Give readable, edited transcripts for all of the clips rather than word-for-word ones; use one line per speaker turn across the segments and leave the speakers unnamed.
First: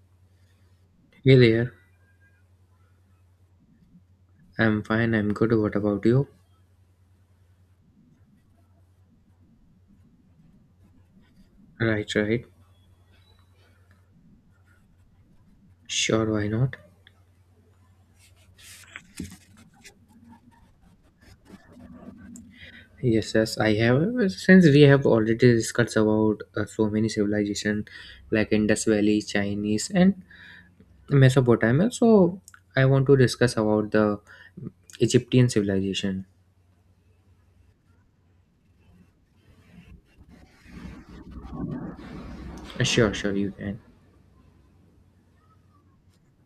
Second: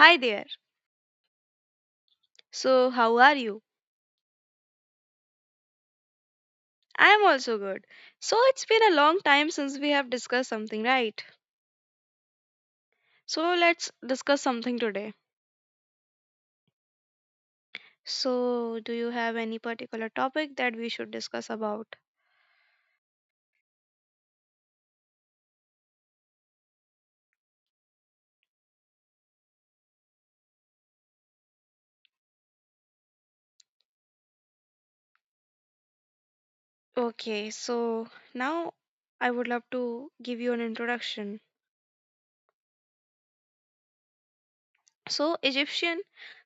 Hi there.
Hey there.
So, how are you?
I'm fine, I'm good. What about you?
I am also good. So, it's been a long time since we have discussed something, right?
Right, right.
So, let's discuss something today.
Sure, why not?
So, do you have any particular topic that we should discuss about?
Yes, yes, I have. Since we have already discussed about so many civilization like Indus Valley, Chinese, and Mesopotamia, so I want to discuss about the Egyptian civilization.
Okay, so now I would love to give you an introduction.
Sure, sure, you can.
So, Egyptian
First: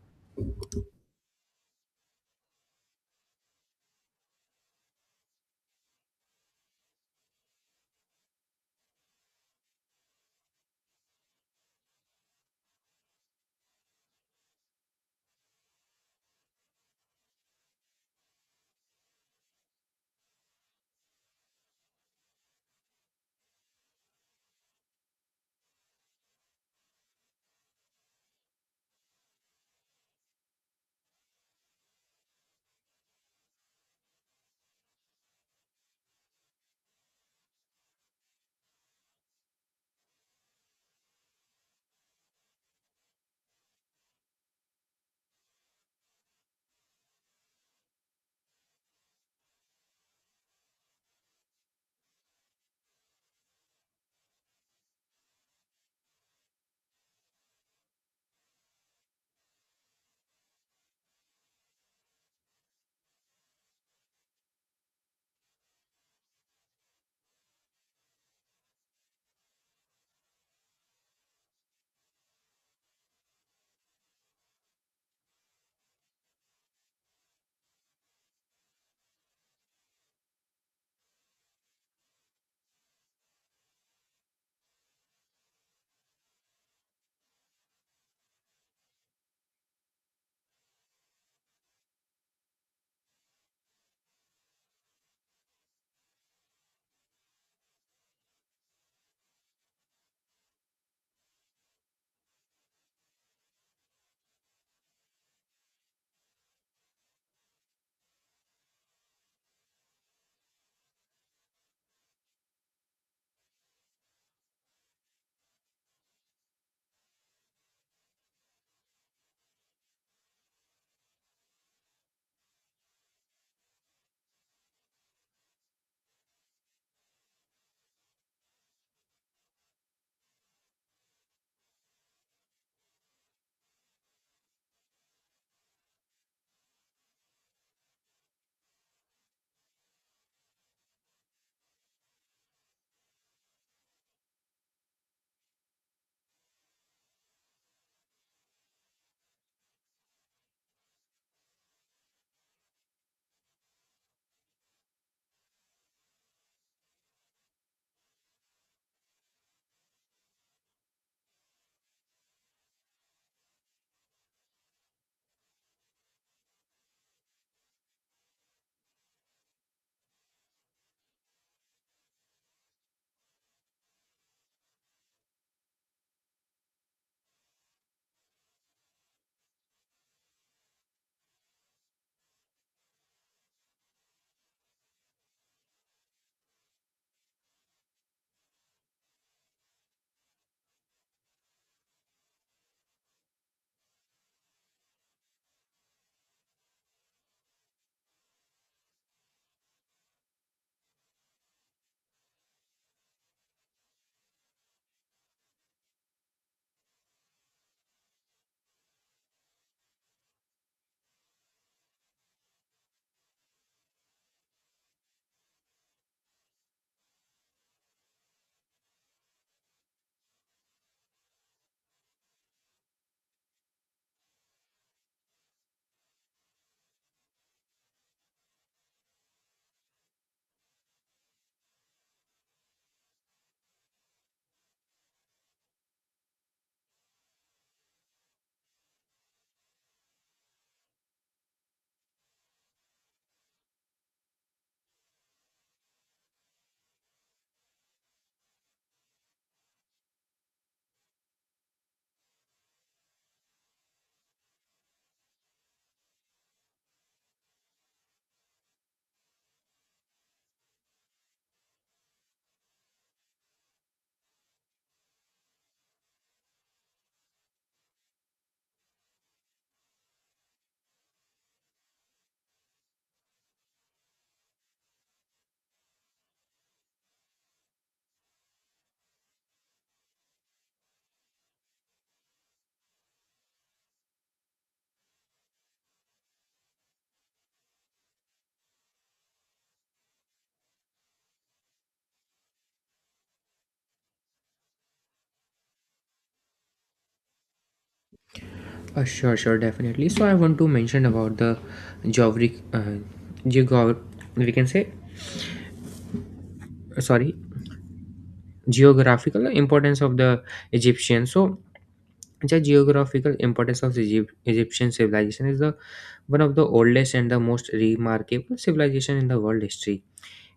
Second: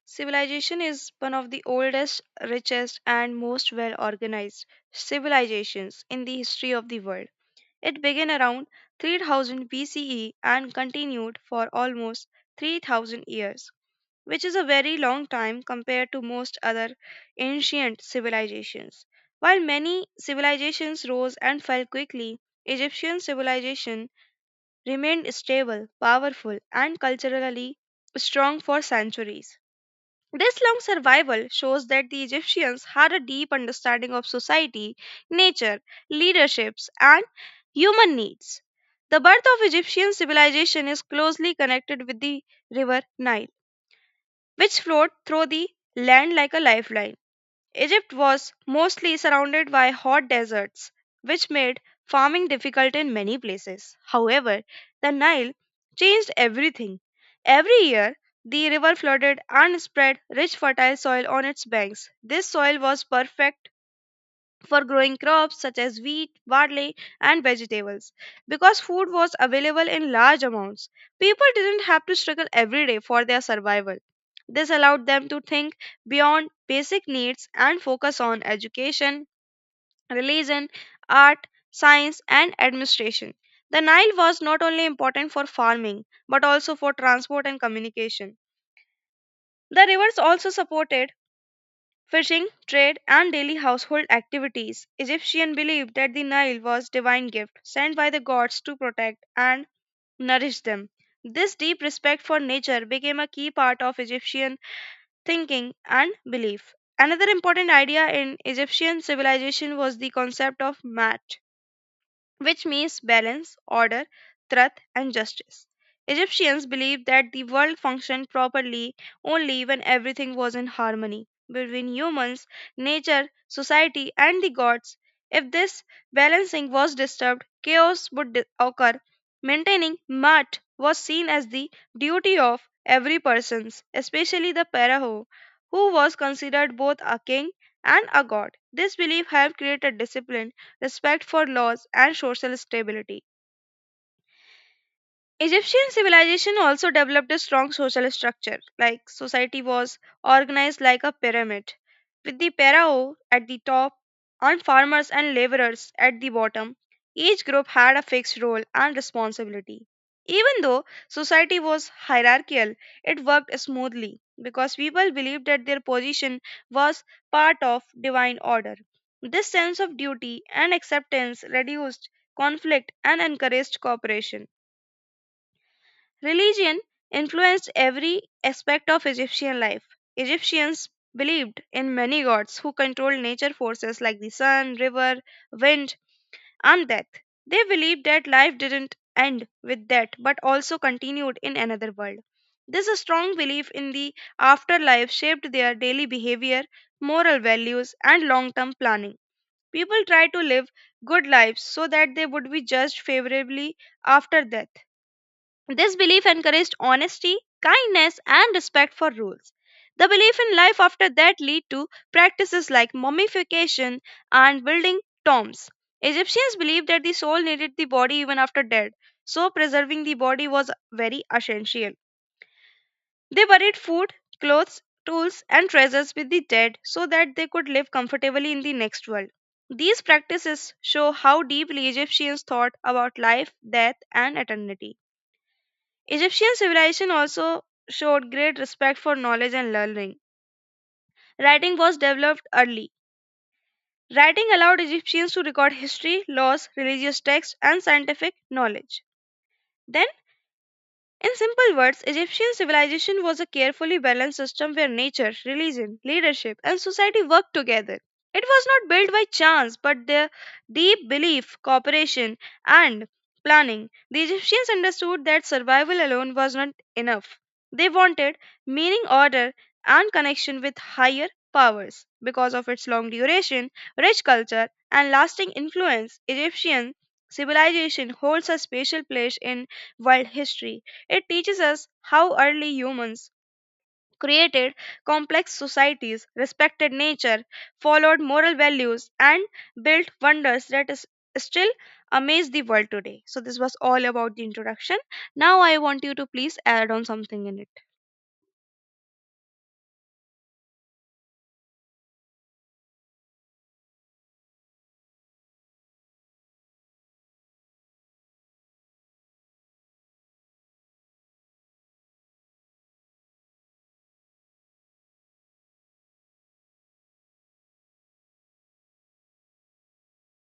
civilization is one of the oldest, richest, and most well organized civilizations in the history of the world. It began around 3000 BCE and continued for almost 3000 years, which is a very long time compared to most other ancient civilizations. While many civilizations rose and fell quickly, Egyptian civilization remained stable, powerful, and culturally strong for centuries. This long survival shows that the Egyptians had a deep understanding of society, nature, leaderships, and human needs. The birth of Egyptian civilization is closely connected with the river Nile, which flowed through the land like a lifeline. Egypt was mostly surrounded by hot deserts, which made farming difficult in many places. However, the Nile changed everything. Every year, the river flooded and spread rich fertile soil on its banks. This soil was perfect for growing crops such as wheat, barley, and vegetables. Because food was available in large amounts, people didn't have to struggle every day for their survival. This allowed them to think beyond basic needs and focus on education, religion, art, science, and administration. The Nile was not only important for farming but also for transport and communication. The rivers also supported Fishing, trade, and daily household activities. Egyptians believed that the Nile was divine gift sent by the gods to protect and nourish them. This deep respect for nature became a key part of Egyptian thinking and belief. Another important idea in Egyptian civilization was the concept of mat, which means balance, order, truth, and justice. Egyptians believed that the world functioned properly only when everything was in harmony between humans, nature, society, and the gods. If this balancing was disturbed, chaos would occur. Maintaining Mat was seen as the duty of every person, especially the Pharaoh, who was considered both a king and a god. This belief helped create a discipline respect for laws, and social stability. Egyptian civilization also developed a strong social structure, like society was organized like a pyramid, with the pharaoh at the top and farmers and laborers at the bottom. Each group had a fixed role and responsibility. Even though society was hierarchical, it worked smoothly because people believed that their position was part of divine order. This sense of duty and acceptance reduced conflict and encouraged cooperation. Religion influenced every aspect of Egyptian life. Egyptians believed in many gods who controlled nature forces like the sun, river, wind, and death. They believed that life didn't end with death but also continued in another world. This strong belief in the afterlife shaped their daily behavior, moral values, and long term planning. People tried to live good lives so that they would be judged favorably after death. This belief encouraged honesty, kindness, and respect for rules. The belief in life after that led to practices like mummification and building tombs. Egyptians believed that the soul needed the body even after death, so preserving the body was very essential. They buried food, clothes, tools, and treasures with the dead so that they could live comfortably in the next world. These practices show how deeply Egyptians thought about life, death, and eternity. Egyptian civilization also showed great respect for knowledge and learning. Writing was developed early. Writing allowed Egyptians to record history, laws, religious texts, and scientific knowledge. Then in simple words, Egyptian civilization was a carefully balanced system where nature, religion, leadership, and society worked together. It was not built by chance, but their deep belief, cooperation, and planning. The Egyptians understood that survival alone was not enough. They wanted meaning, order, and connection with higher powers. Because of its long duration, rich culture, and lasting influence, Egyptian civilization holds a special place in world history. It teaches us how early humans created complex societies, respected nature, followed moral values, and built wonders that is still amaze the world today. So, this was all about the introduction. Now, I want you to please add on something in it.
Sure, sure, definitely. So I want to mention about the geographic, geog- we can say, sorry, geographical importance of the Egyptian. So the geographical importance of Egypt, Egyptian civilization is the one of the oldest and the most remarkable civilization in the world history.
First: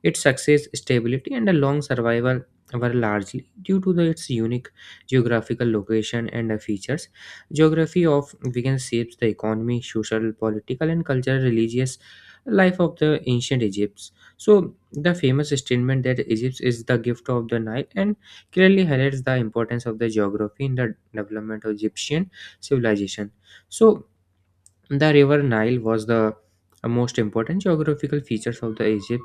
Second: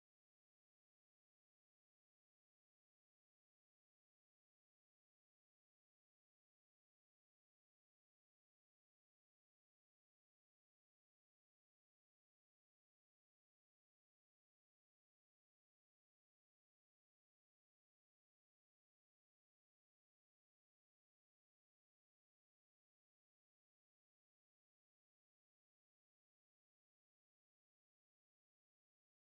Its success, stability, and a long survival were largely due to the, its unique geographical location and features. Geography of Venice shapes the economy, social, political, and cultural, religious life of the ancient Egypt. So, the famous statement that Egypt is the gift of the Nile and clearly highlights the importance of the geography in the development of Egyptian civilization. So, the river nile was the most important geographical features of the egypt,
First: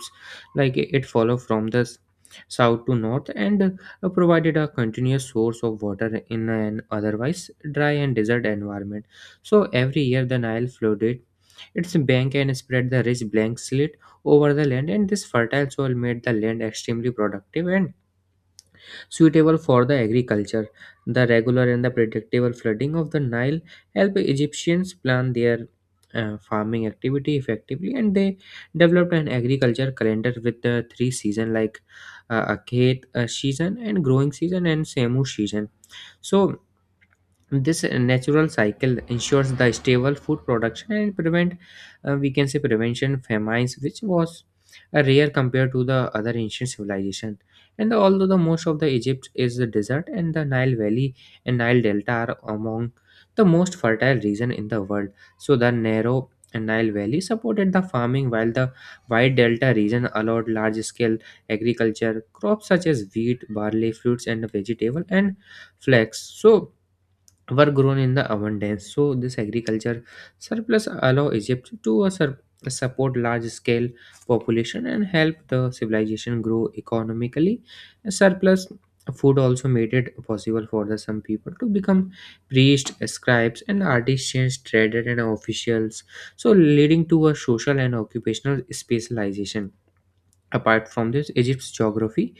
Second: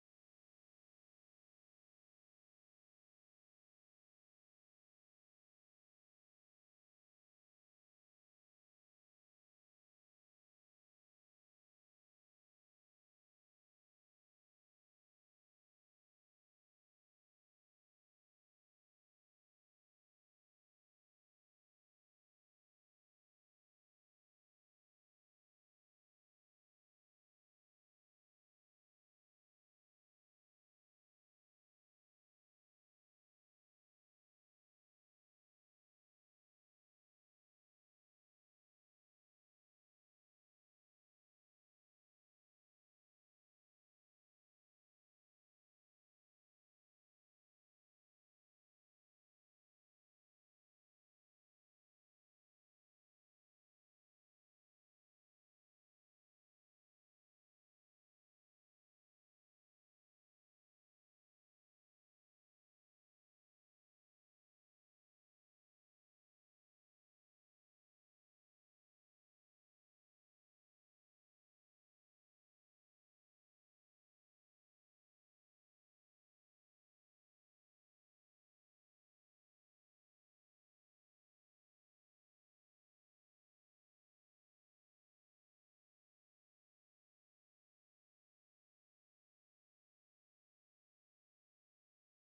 like it followed from the south to north and provided a continuous source of water in an otherwise dry and desert environment. So every year the nile flooded its bank and spread the rich blank slate over the land, and this fertile soil made the land extremely productive and suitable for the agriculture. The regular and the predictable flooding of the Nile helped Egyptians plan their farming activity effectively, and they developed an agriculture calendar with the three seasons like Akhet season and growing season and Semu season. So this natural cycle ensures the stable food production and prevent we can say prevention famines, which was a rare compared to the other ancient civilization. And although the most of the egypt is the desert, and the nile valley and nile delta are among the most fertile region in the world, so the narrow nile valley supported the farming, while the wide delta region allowed large scale agriculture crops such as wheat, barley, fruits and vegetable, and flax, so were grown in the abundance. So this agriculture surplus allow Egypt to a support large scale population and help the civilization grow economically. Surplus food also made it possible for the some people to become priests, scribes, and artisans, traders, and officials. So leading to a social and occupational specialization. Apart from this, Egypt's geography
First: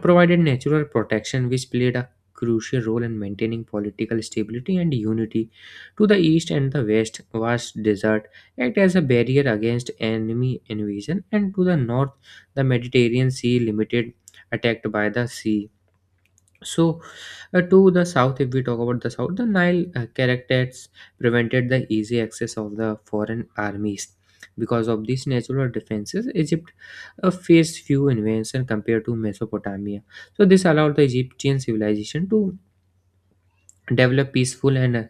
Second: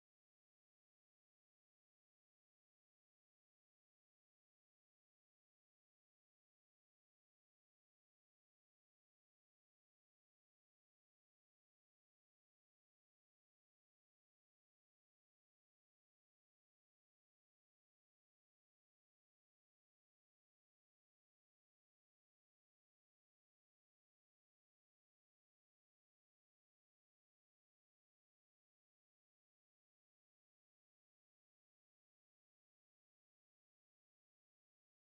provided natural protection, which played a crucial role in maintaining political stability and unity. To the east and the west, vast desert act as a barrier against enemy invasion, and to the north, the Mediterranean Sea limited attacked by the sea. So, to the south, if we talk about the south, the Nile characters prevented the easy access of the foreign armies. Because of these natural defenses, Egypt faced few invasions compared to Mesopotamia. So, this allowed the Egyptian civilization to develop peaceful and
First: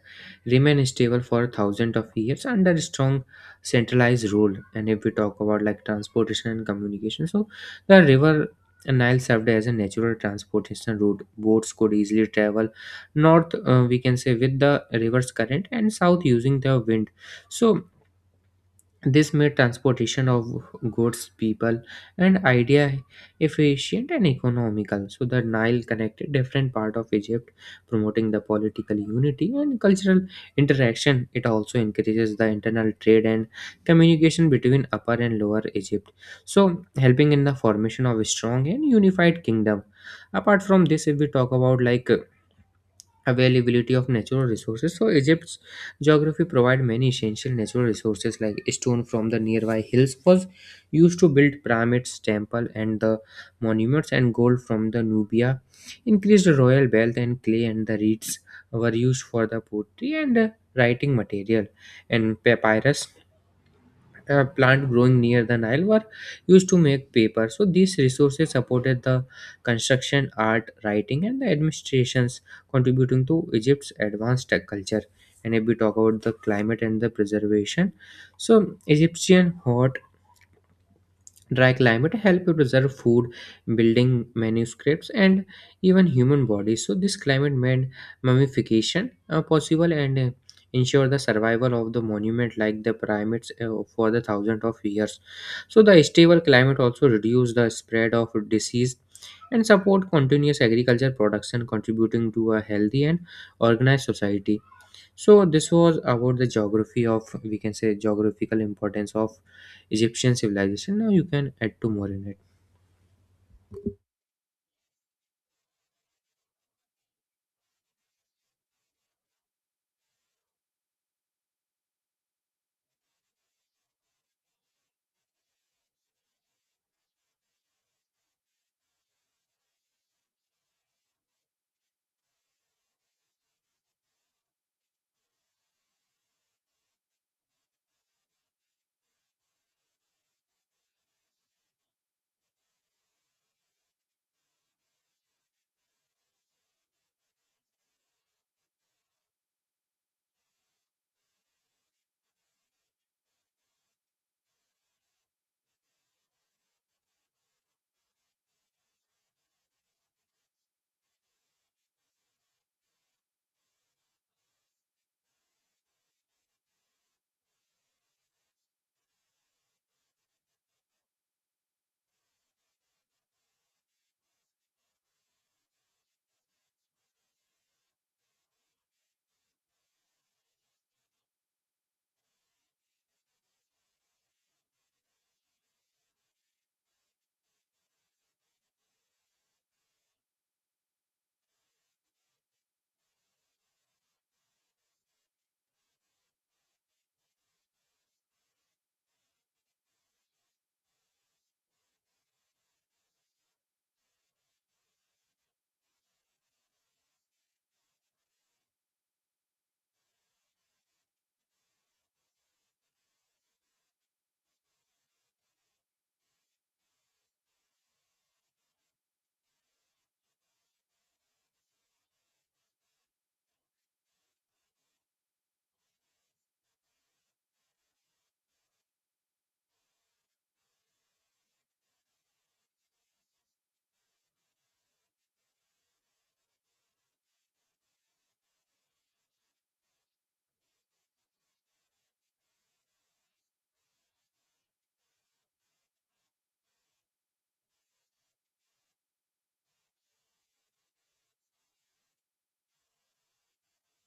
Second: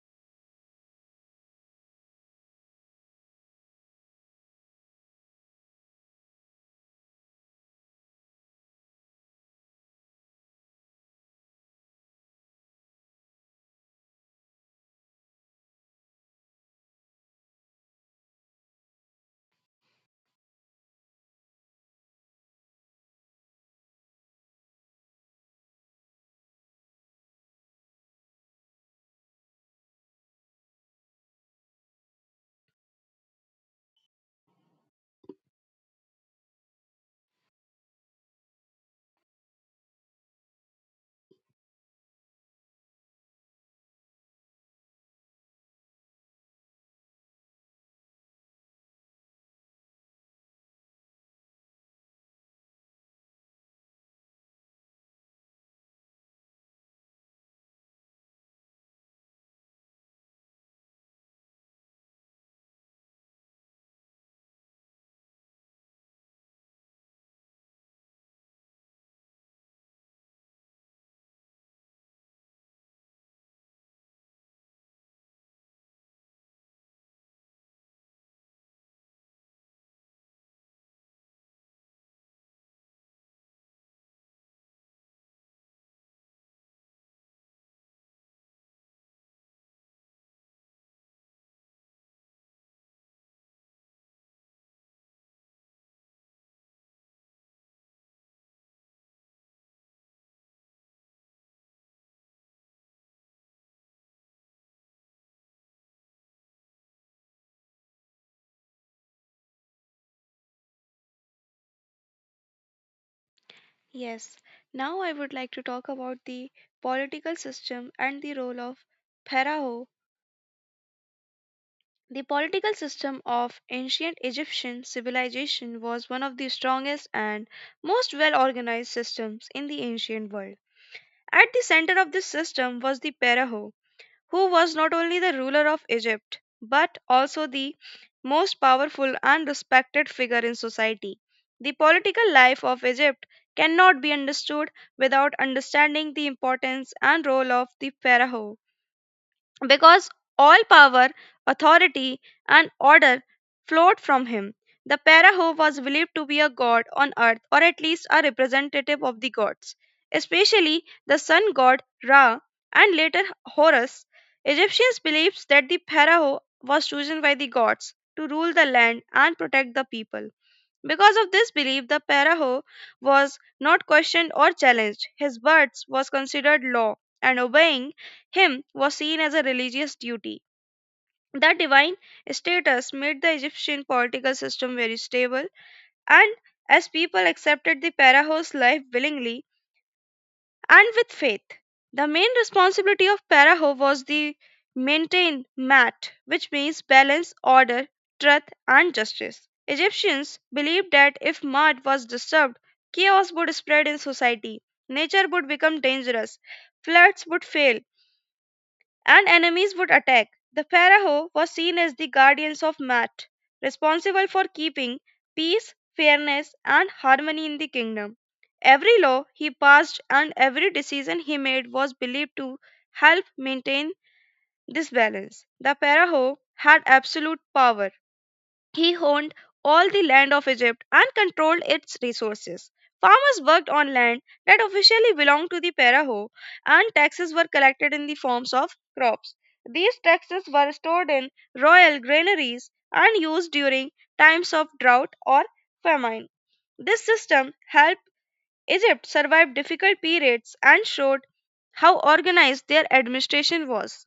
remain stable for thousands of years under strong centralized rule. And if we talk about like transportation and communication, so the river nile served as a natural transportation route. Boats could easily travel north, we can say, with the river's current, and south using the wind. So this made transportation of goods, people, and idea efficient and economical. So the Nile connected different part of Egypt, promoting the political unity and cultural interaction. It also encourages the internal trade and communication between Upper and Lower Egypt, so helping in the formation of a strong and unified kingdom. Apart from this, if we talk about like availability of natural resources. So Egypt's geography provided many essential natural resources, like stone from the nearby hills was used to build pyramids, temple and the monuments, and gold from the Nubia increased royal wealth, and clay and the reeds were used for the pottery and writing material, and papyrus plant growing near the Nile were used to make paper. So these resources supported the construction, art, writing, and the administrations, contributing to Egypt's advanced tech culture. And if we talk about the climate and the preservation, so Egyptian hot dry climate help you preserve food, building manuscripts, and even human bodies. So this climate made mummification possible and ensure the survival of the monument like the pyramids for the thousands of years. So the stable climate also reduce the spread of disease and support continuous agriculture production, contributing to a healthy and organized society. So this was about the geography of, we can say, geographical importance of Egyptian civilization. Now you can add two more in it.
Yes, now I would like to talk about the political system and the role of Pharaoh. The political system of ancient Egyptian civilization was one of the strongest and most well organized systems in the ancient world. At the center of this system was the Pharaoh, who was not only the ruler of Egypt but also the most powerful and respected figure in society. The political life of Egypt cannot be understood without understanding the importance and role of the Pharaoh, because all power, authority, and order flowed from him. The Paraho was believed to be a god on earth, or at least a representative of the gods, especially the sun god Ra and later Horus. Egyptians believed that the Paraho was chosen by the gods to rule the land and protect the people. Because of this belief, the paraho was not questioned or challenged. His words was considered law, and obeying him was seen as a religious duty. The divine status made the Egyptian political system very stable, and as people accepted the paraho's life willingly, and with faith. The main responsibility of Paraho was the maintain mat, which means balance, order, truth, and justice. Egyptians believed that if mud was disturbed, chaos would spread in society, nature would become dangerous, floods would fail, and enemies would attack. The Pharaoh was seen as the guardians of Maat, responsible for keeping peace, fairness, and harmony in the kingdom. Every law he passed and every decision he made was believed to help maintain this balance. The Pharaoh had absolute power. He owned all the land of Egypt and controlled its resources. Farmers worked on land that officially belonged to the Pharaoh, and taxes were collected in the forms of crops. These taxes were stored in royal granaries and used during times of drought or famine. This system helped Egypt survive difficult periods and showed how organized their administration was.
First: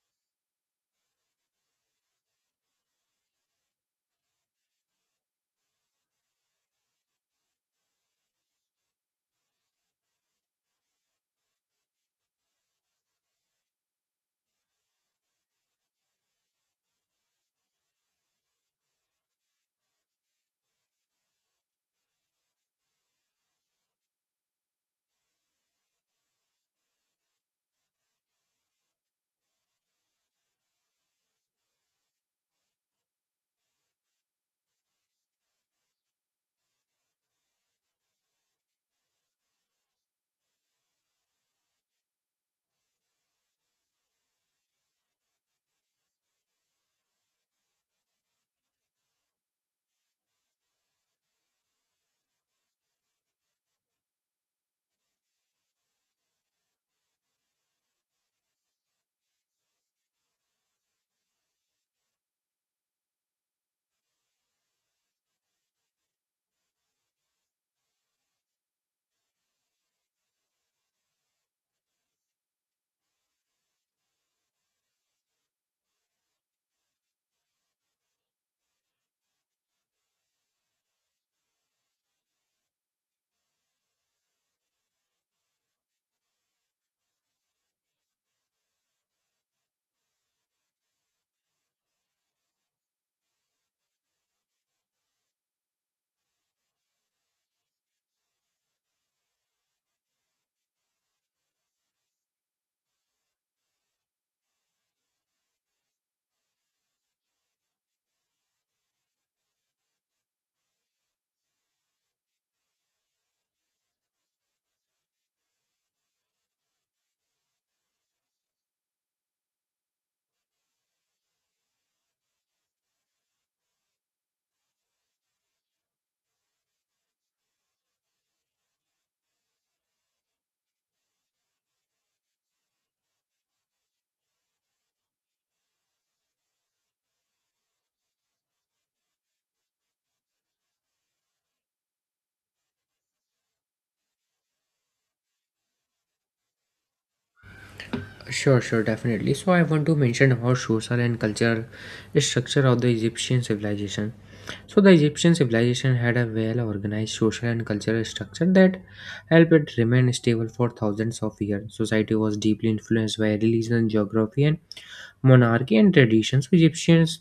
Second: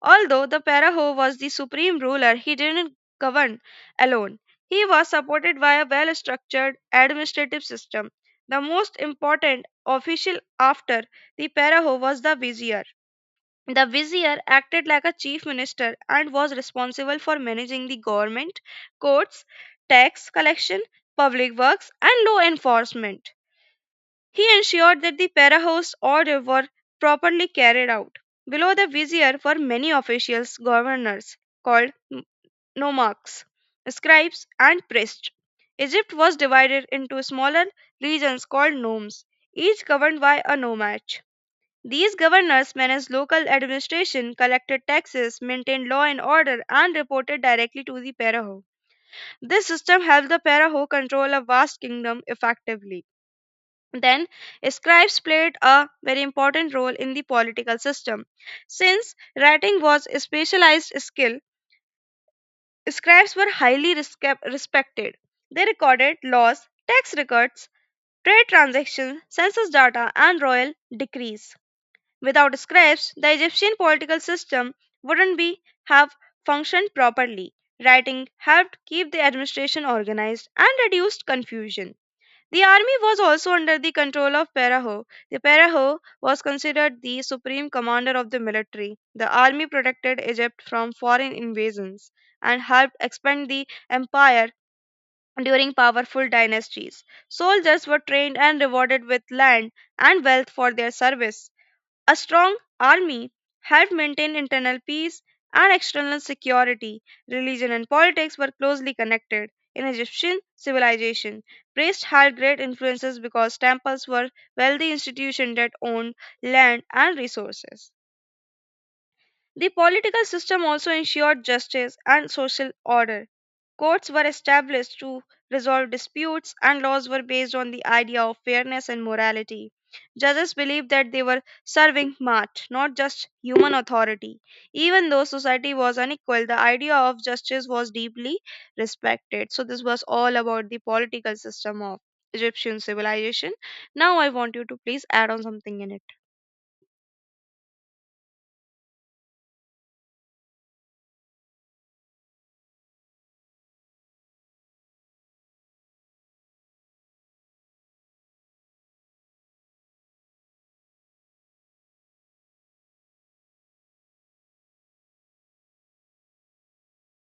Although the Paraho was the supreme ruler, he didn't govern alone. He was supported by a well structured administrative system. The most important official after the Paraho was the vizier. The vizier acted like a chief minister and was responsible for managing the government, courts, tax collection, public works, and law enforcement. He ensured that the para-host order were properly carried out. Below the vizier were many officials, governors, called nomarchs, scribes, and priests. Egypt was divided into smaller regions called nomes, each governed by a nomad. These governors managed local administration, collected taxes, maintained law and order, and reported directly to the paraho. This system helped the paraho control a vast kingdom effectively. Then, scribes played a very important role in the political system. Since writing was a specialized skill, scribes were highly respected. They recorded laws, tax records, trade transactions, census data, and royal decrees. Without scribes, the Egyptian political system wouldn't be have functioned properly. Writing helped keep the administration organized and reduced confusion. The army was also under the control of Paraho. The Paraho was considered the supreme commander of the military. The army protected Egypt from foreign invasions and helped expand the empire during powerful dynasties. Soldiers were trained and rewarded with land and wealth for their service. A strong army helped maintain internal peace and external security. Religion and politics were closely connected. In Egyptian civilization, priests had great influences because temples were wealthy institutions that owned land and resources. The political system also ensured justice and social order. Courts were established to resolve disputes, and laws were based on the idea of fairness and morality. Judges believed that they were serving Mart, not just human authority. Even though society was unequal, the idea of justice was deeply respected. So, this was all about the political system of Egyptian civilization. Now, I want you to please add on something in it.
Sure, sure, definitely. So I want to mention about social and cultural structure of the Egyptian civilization. So the Egyptian civilization had a well organized social and cultural structure that helped it remain stable for thousands of years. Society was deeply influenced by religion, geography, and monarchy and traditions. Egyptians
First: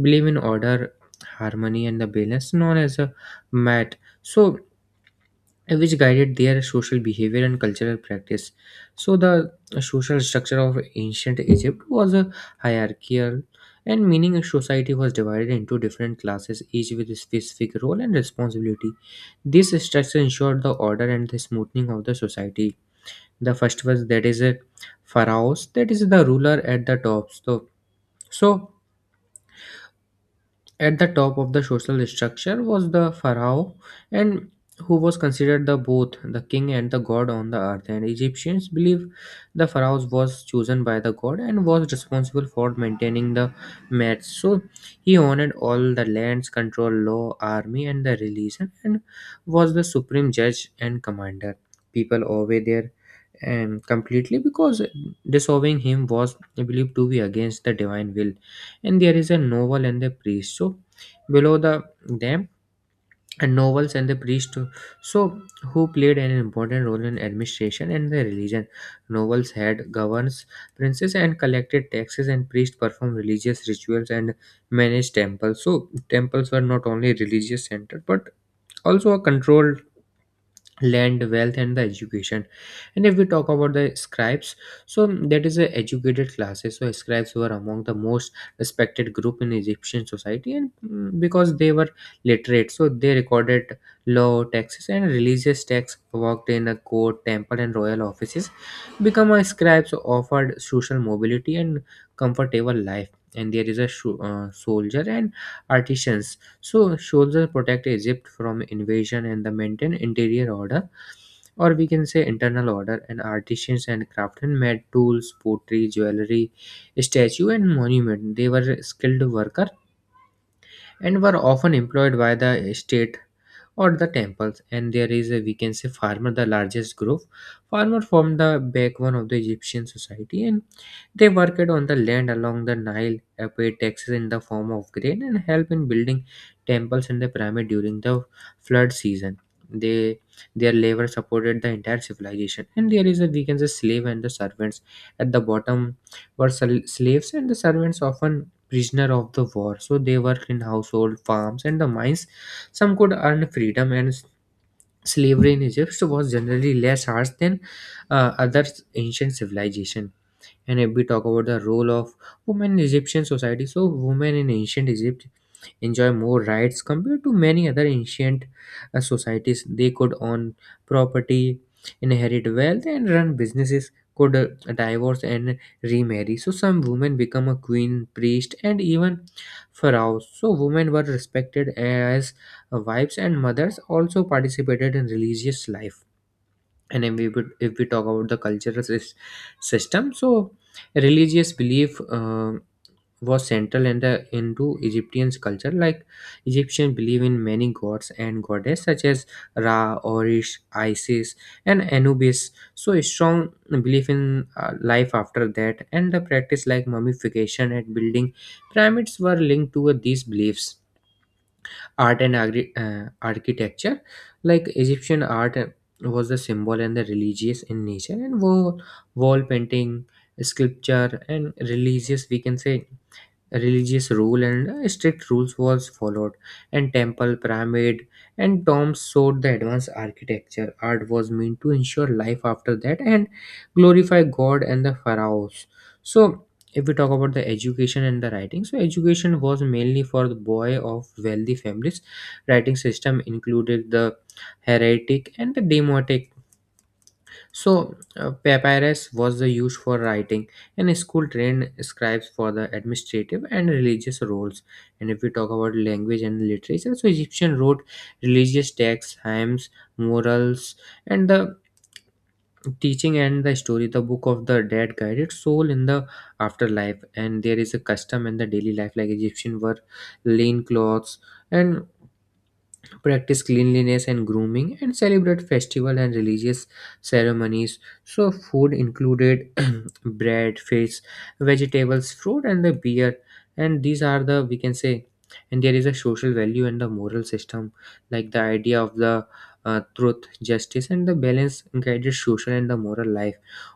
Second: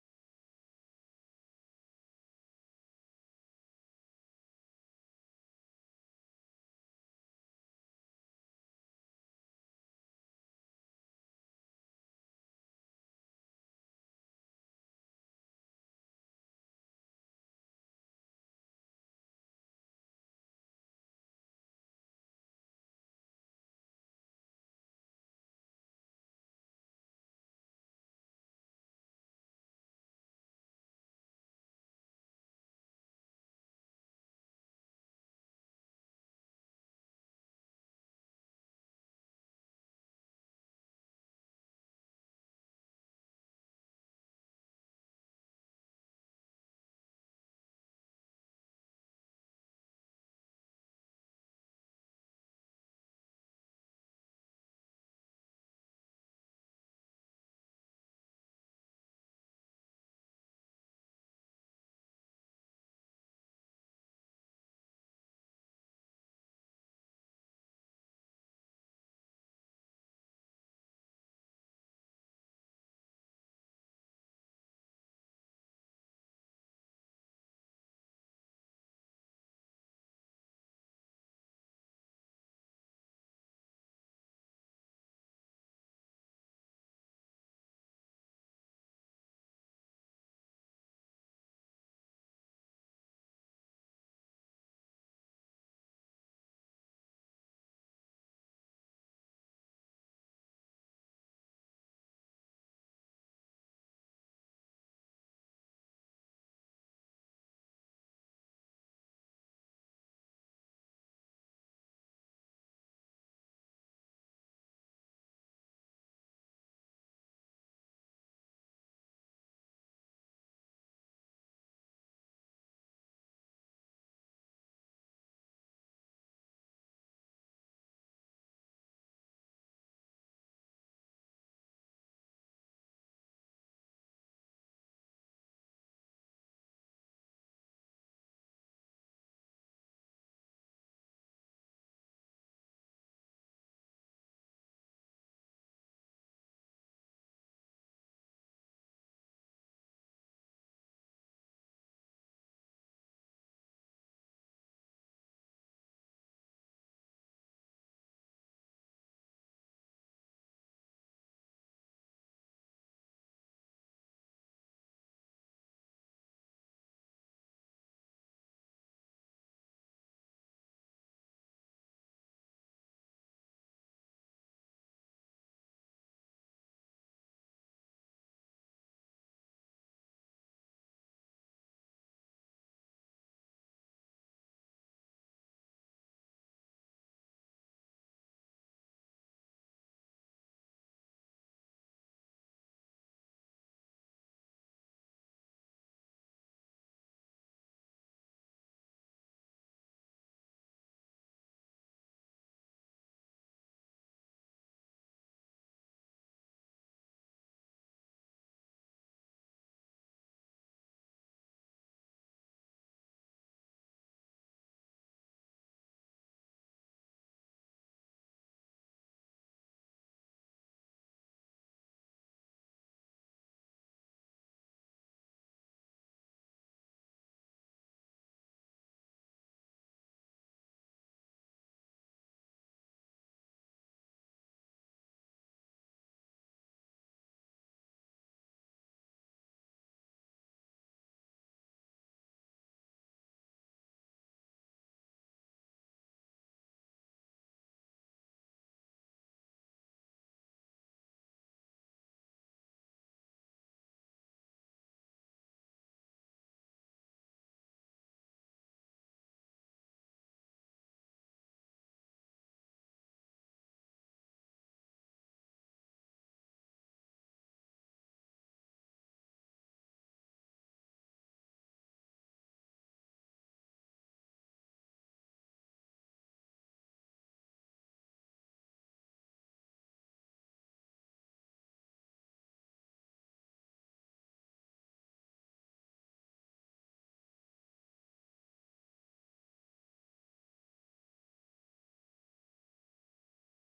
believe in order, harmony, and the balance known as a mat. So, which guided their social behavior and cultural practice. So, the social structure of ancient Egypt was a hierarchical, and meaning a society was divided into different classes, each with a specific role and responsibility. This structure ensured the order and the smoothing of the society. The first was that is a pharaohs, that is the ruler at the top. So, at the top of the social structure was the pharaoh, and who was considered the both the king and the god on the earth. And Egyptians believe the pharaoh was chosen by the god and was responsible for maintaining the myths. So he owned all the lands, control law, army, and the religion, and was the supreme judge and commander. People obey their and completely because disobeying him was believed to be against the divine will. And there is a novel and a priest, so below the them and novels and the priest, so who played an important role in administration and the religion. Novels had governs, princes, and collected taxes, and priests performed religious rituals and managed temples. So temples were not only religious center, but also a controlled land, wealth, and the education. And if we talk about the scribes, so that is a educated classes. So scribes were among the most respected group in egyptian society, and because they were literate, so they recorded law, taxes, and religious texts, worked in a court, temple, and royal offices. Become a scribe, so offered social mobility and comfortable life. And there is a soldier and artisans. So soldiers protect Egypt from invasion and they maintain interior order, or we can say internal order. And artisans and craftsmen made tools, pottery, jewelry, statue, and monument. They were skilled worker and were often employed by the state or the temples. And there is a, we can say, farmer, the largest group. Farmer formed the backbone of the egyptian society, and they worked on the land along the nile, paid taxes in the form of grain, and help in building temples and the pyramid during the flood season. They Their labor supported the entire civilization. And there is a, we can say, slave and the servants at the bottom. Were slaves and the servants, often prisoner of the war, so they worked in household, farms, and the mines. Some could earn freedom, and slavery in Egypt was generally less harsh than other ancient civilization. And if we talk about the role of women in Egyptian society, so women in ancient Egypt enjoy more rights compared to many other ancient societies. They could own property, inherit wealth, and run businesses, could divorce and remarry. So, some women become a queen, priest, and even pharaoh. So, women were respected as wives and mothers, also participated in religious life. And if we, if we talk about the cultural system, so religious belief was central and into Egyptian culture. Like Egyptians believe in many gods and goddess such as Ra, Orish, Isis, and Anubis. So a strong belief in life after that, and the practice like mummification and building pyramids were linked to these beliefs. Art and architecture, like Egyptian art was the symbol and the religious in nature, and wall painting, sculpture, and religious, we can say, religious rule, and strict rules was followed. And temple, pyramid, and tombs showed the advanced architecture. Art was meant to ensure life after that and glorify god and the pharaohs. So if we talk about the education and the writing, so education was mainly for the boy of wealthy families. Writing system included the heretic and the demotic. So, papyrus was the use for writing, and school trained scribes for the administrative and religious roles. And if we talk about language and literature, so Egyptian wrote religious texts, hymns, morals, and the teaching and the story. The book of the dead guided soul in the afterlife, and there is a custom in the daily life, like Egyptian were lean clothes and practice cleanliness and grooming and celebrate festival and religious ceremonies so food included bread fish vegetables fruit and the beer and these are the we can say and there is a social value and the moral system like the idea of the truth justice and the balance guided social and the moral life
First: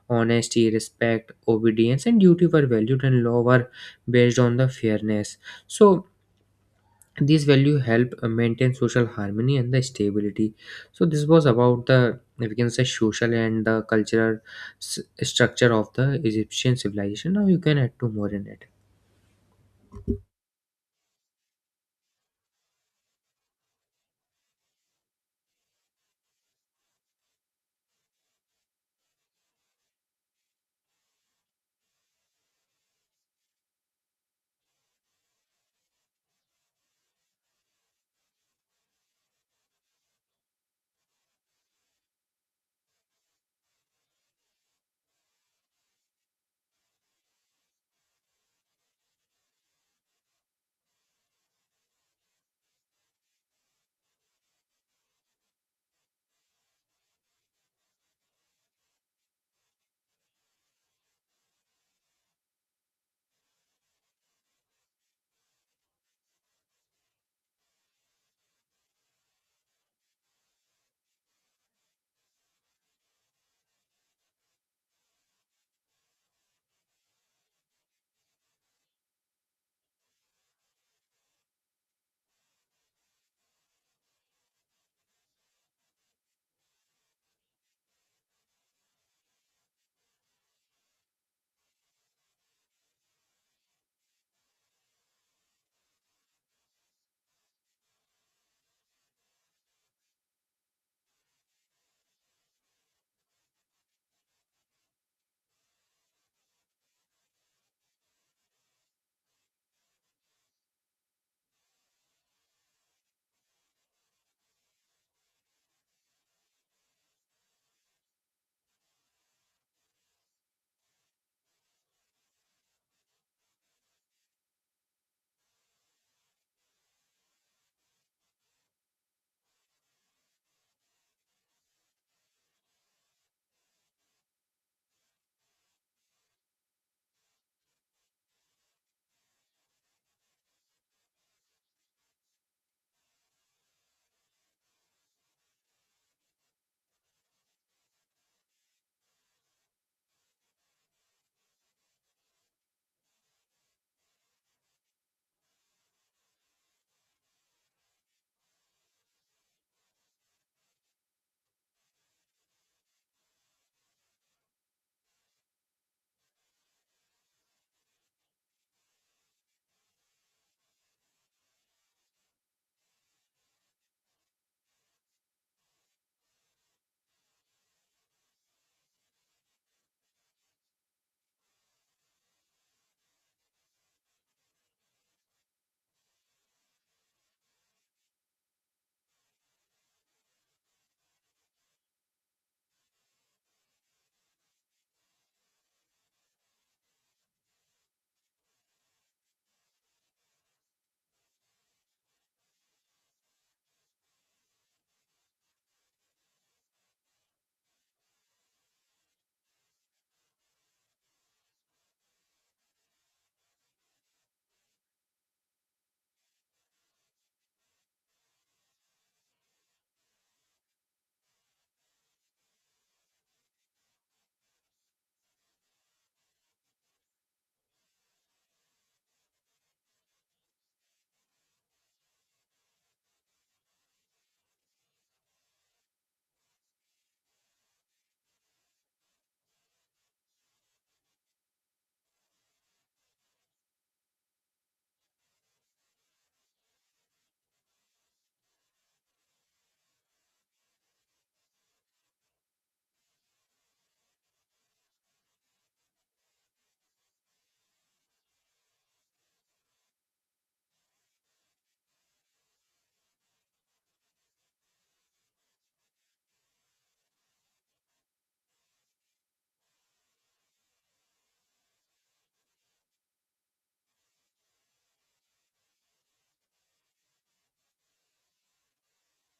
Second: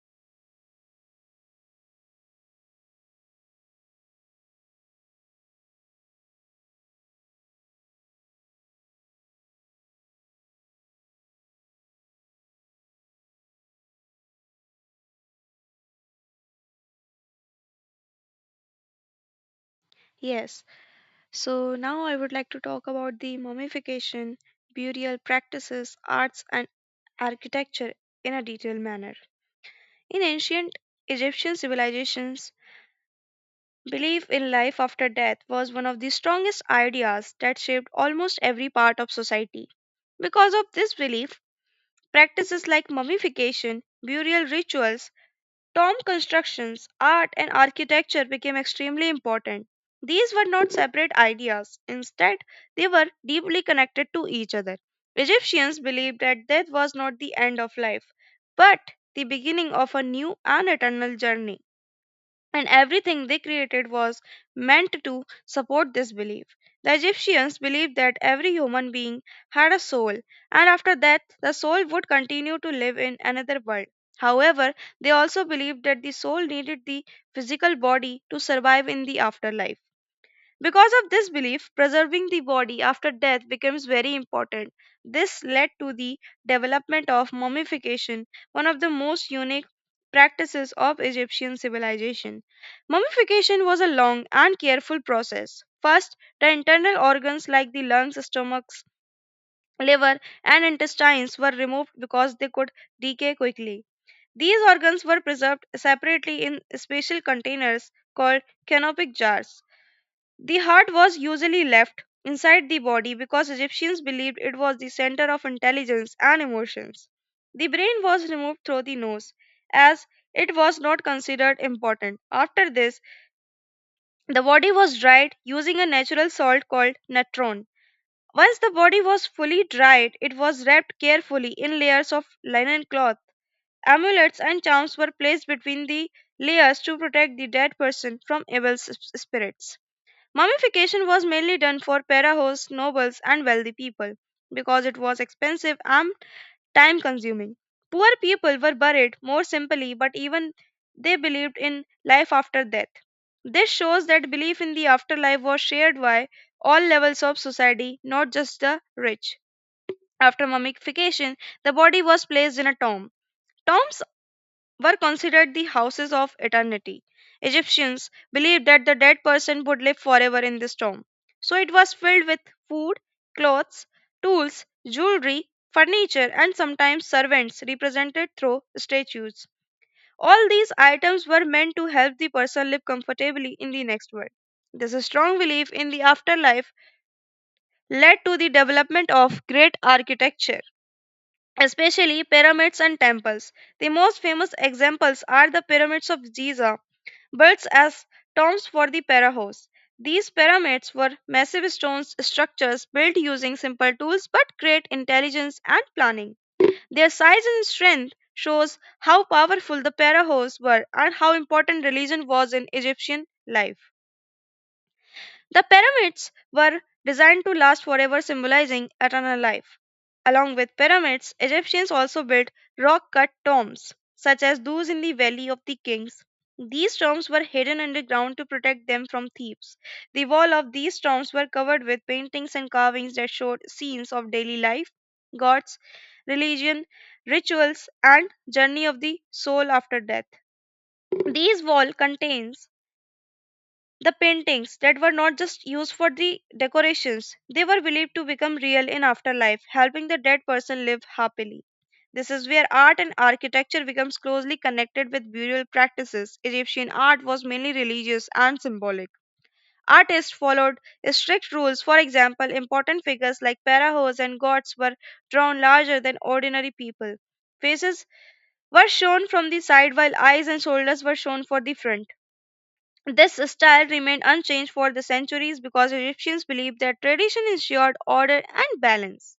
honesty respect obedience and duty were valued and law were based on the fairness so these value help maintain social harmony and the stability. So this was about the, we can say, social and the cultural structure of the Egyptian civilization. Now you can add to more in it.
Yes. So, now I would like to talk about the mummification, burial practices, arts, and architecture in a detailed manner. In ancient Egyptian civilizations, belief in life after death was one of the strongest ideas that shaped almost every part of society. Because of this belief, practices like mummification, burial rituals, tomb constructions, art, and architecture became extremely important. These were not separate ideas, instead, they were deeply connected to each other. Egyptians believed that death was not the end of life, but the beginning of a new and eternal journey, and everything they created was meant to support this belief. The Egyptians believed that every human being had a soul, and after death, the soul would continue to live in another world. However, they also believed that the soul needed the physical body to survive in the afterlife. Because of this belief, preserving the body after death becomes very important. This led to the development of mummification, one of the most unique practices of Egyptian civilization. Mummification was a long and careful process. First, the internal organs like the lungs, stomachs, liver, and intestines were removed because they could decay quickly. These organs were preserved separately in special containers called canopic jars. The heart was usually left inside the body because Egyptians believed it was the center of intelligence and emotions. The brain was removed through the nose as it was not considered important. After this, the body was dried using a natural salt called natron. Once the body was fully dried, it was wrapped carefully in layers of linen cloth. Amulets and charms were placed between the layers to protect the dead person from evil spirits. Mummification was mainly done for para hosts, nobles, and wealthy people because it was expensive and time consuming. Poor people were buried more simply, but even they believed in life after death. This shows that belief in the afterlife was shared by all levels of society, not just the rich. After mummification, the body was placed in a tomb. Tombs were considered the houses of eternity. Egyptians believed that the dead person would live forever in this tomb. So it was filled with food, clothes, tools, jewelry, furniture, and sometimes servants represented through statues. All these items were meant to help the person live comfortably in the next world. This strong belief in the afterlife led to the development of great architecture especially pyramids and temples. The most famous examples are the pyramids of Giza, built as tombs for the pharaohs. These pyramids were massive stone structures built using simple tools but great intelligence and planning. Their size and strength shows how powerful the pharaohs were and how important religion was in Egyptian life. The pyramids were designed to last forever, symbolizing eternal life. Along with pyramids, Egyptians also built rock cut tombs, such as those in the Valley of the Kings. These tombs were hidden underground to protect them from thieves. The wall of these tombs were covered with paintings and carvings that showed scenes of daily life, gods, religion, rituals, and journey of the soul after death. These wall contains the paintings that were not just used for the decorations, they were believed to become real in afterlife, helping the dead person live happily. This is where art and architecture becomes closely connected with burial practices. Egyptian art was mainly religious and symbolic. Artists followed strict rules. For example, important figures like pharaohs and gods were drawn larger than ordinary people. Faces were shown from the side while eyes and shoulders were shown for the front. This style remained unchanged for the centuries because Egyptians believed that tradition ensured order and balance.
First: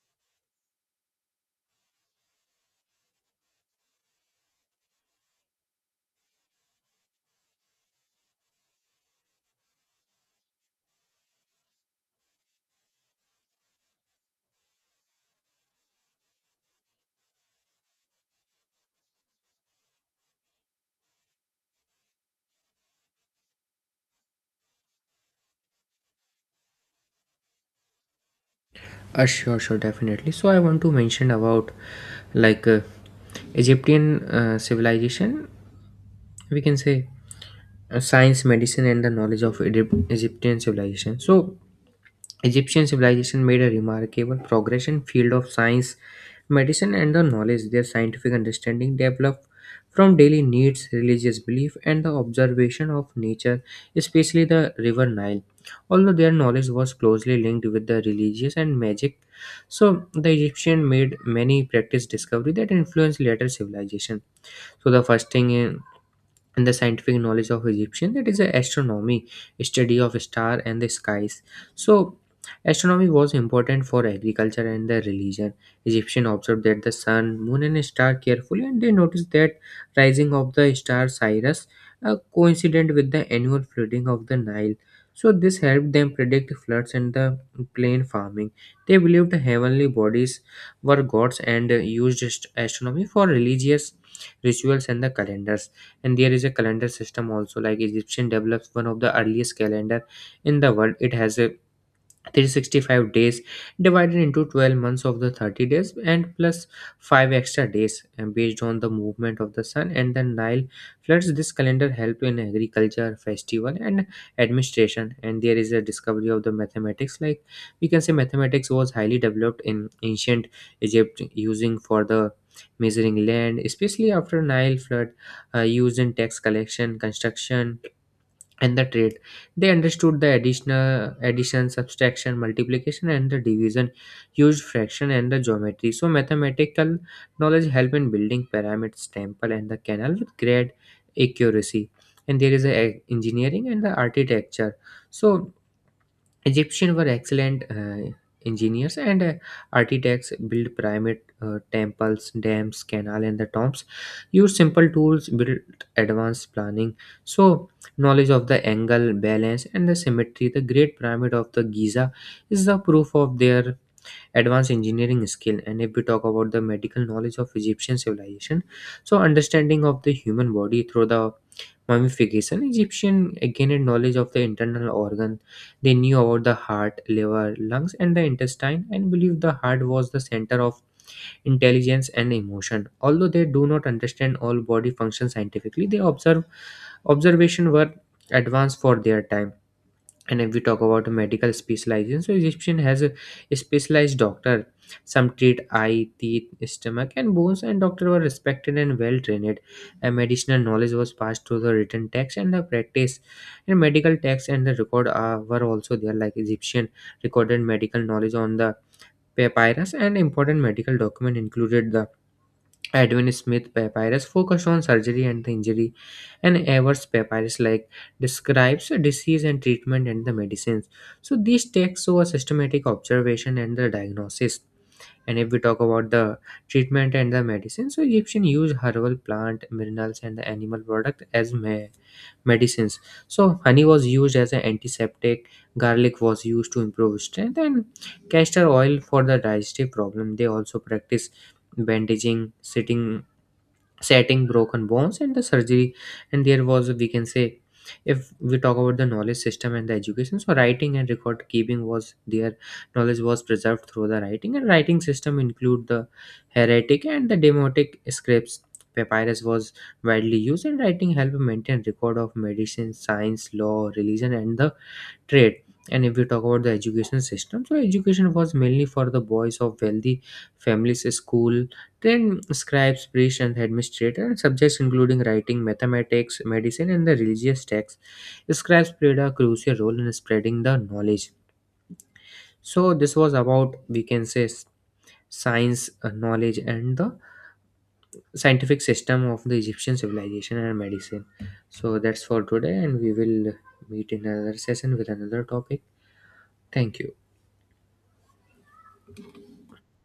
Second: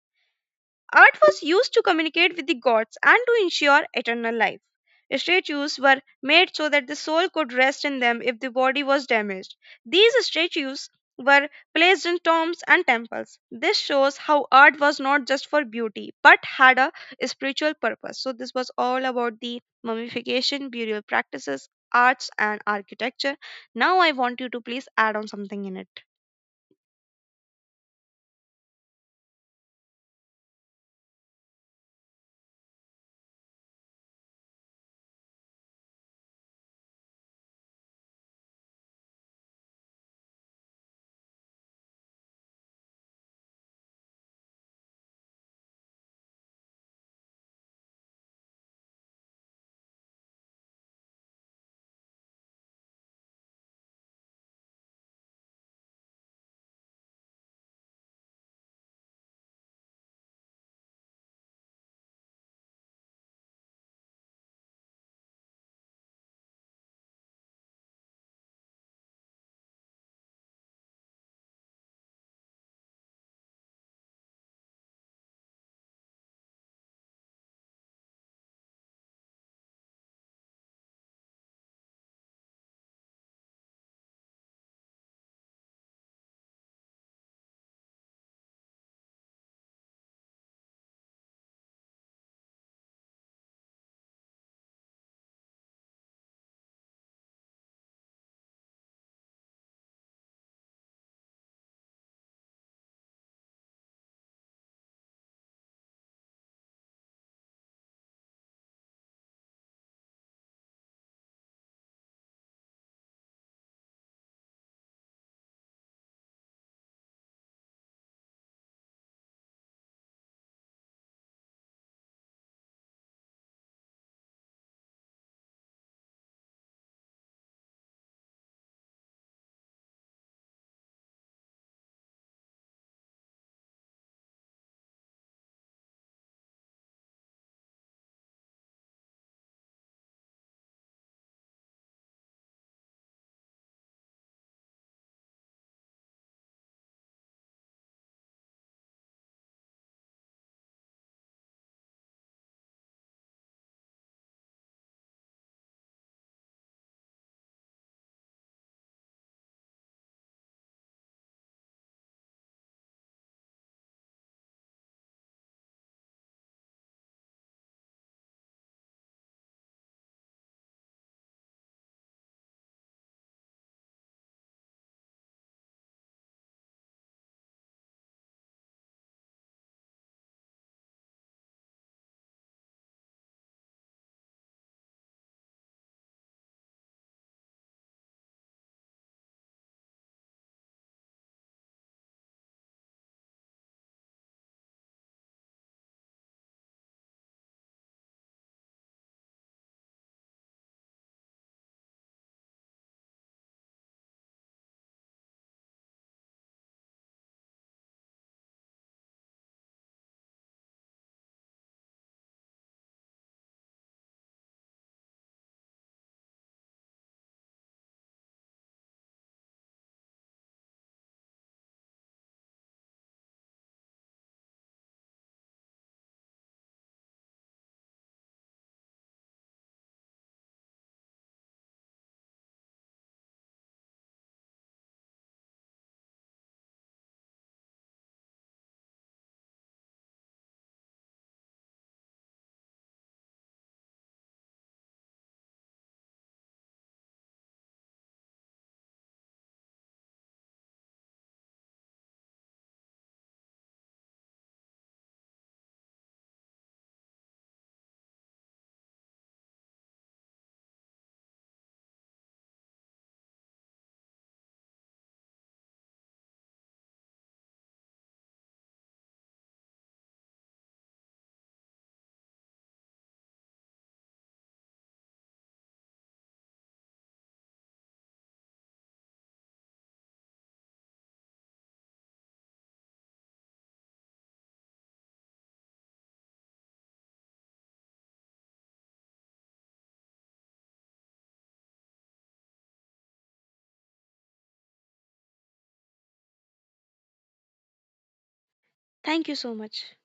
Art was used to communicate with the gods and to ensure eternal life. Statues were made so that the soul could rest in them if the body was damaged. These statues were placed in tombs and temples. This shows how art was not just for beauty but had a spiritual purpose. So, this was all about the mummification, burial practices, arts, and architecture. Now, I want you to please add on something in it.
Sure, definitely, so I want to mention about, like, Egyptian civilization, we can say, science, medicine and the knowledge of Egypt, Egyptian civilization. So Egyptian civilization made a remarkable progress in field of science, medicine and the knowledge. Their scientific understanding developed from daily needs, religious belief and the observation of nature, especially the river Nile. Although their knowledge was closely linked with the religious and magic, so the Egyptian made many practice discovery that influenced later civilization. So the first thing and the scientific knowledge of Egyptian, that is a astronomy, study of star and the skies. So astronomy was important for agriculture and the religion. Egyptian observed that the sun, moon and star carefully, and they noticed that rising of the star Cyrus coincident with the annual flooding of the Nile. So this helped them predict floods and the plain farming. They believed heavenly bodies were gods and used astronomy for religious rituals and the calendars. And there is a calendar system also, like Egyptian develops one of the earliest calendar in the world. It has a 365 days divided into 12 months of the 30 days and plus 5 extra days, and based on the movement of the sun and the Nile floods. This calendar helped in agriculture, festival and administration. And there is a discovery of the mathematics, like we can say mathematics was highly developed in ancient Egypt, using for the measuring land especially after Nile flood, used in tax collection, construction and the trade. They understood the additional addition, subtraction, multiplication and the division, used fraction and the geometry. So mathematical knowledge help in building pyramids, temple and the canal with great accuracy. And there is a engineering and the architecture. So Egyptians were excellent engineers and architects, built pyramid, temples, dams, canal, and the tombs. Used simple tools, built advanced planning. So, knowledge of the angle, balance, and the symmetry. The Great Pyramid of the Giza is the proof of their advanced engineering skill. And if we talk about the medical knowledge of Egyptian civilization, so understanding of the human body through the mummification, Egyptian gained knowledge of the internal organ. They knew about the heart, liver, lungs and the intestine, and believed the heart was the center of intelligence and emotion. Although they do not understand all body functions scientifically, they observe observation were advanced for their time. And if we talk about medical specialization, so Egyptian has a specialized doctor, some treat eye, teeth, stomach and bones, and doctor were respected and well trained, and medicinal knowledge was passed through the written text and the practice. And medical text and the record, were also there, like Egyptian recorded medical knowledge on the papyrus, and important medical document included the Edwin Smith Papyrus focused on surgery and the injury, and Evers Papyrus, like, describes disease and treatment and the medicines. So these texts show a systematic observation and the diagnosis. And if we talk about the treatment and the medicine, so Egyptian used herbal plant, minerals, and the animal product as medicines. So honey was used as an antiseptic, garlic was used to improve strength, and castor oil for the digestive problem. They also practice bandaging, sitting setting broken bones and the surgery. And there was, we can say, if we talk about the knowledge system and the education, so writing and record keeping was their knowledge was preserved through the writing, and writing system include the heretic and the demotic scripts. Papyrus was widely used, and writing helped maintain record of medicine, science, law, religion and the trade. And if we talk about the education system, so education was mainly for the boys of wealthy families, school, then scribes, priests, and administrator, and subjects including writing, mathematics, medicine, and the religious texts. Scribes played a crucial role in spreading the knowledge. So this was about, we can say, science, knowledge, and the scientific system of the Egyptian civilization and medicine. So that's for today, and we will meet in another session with another topic. Thank you.
Thank you so much.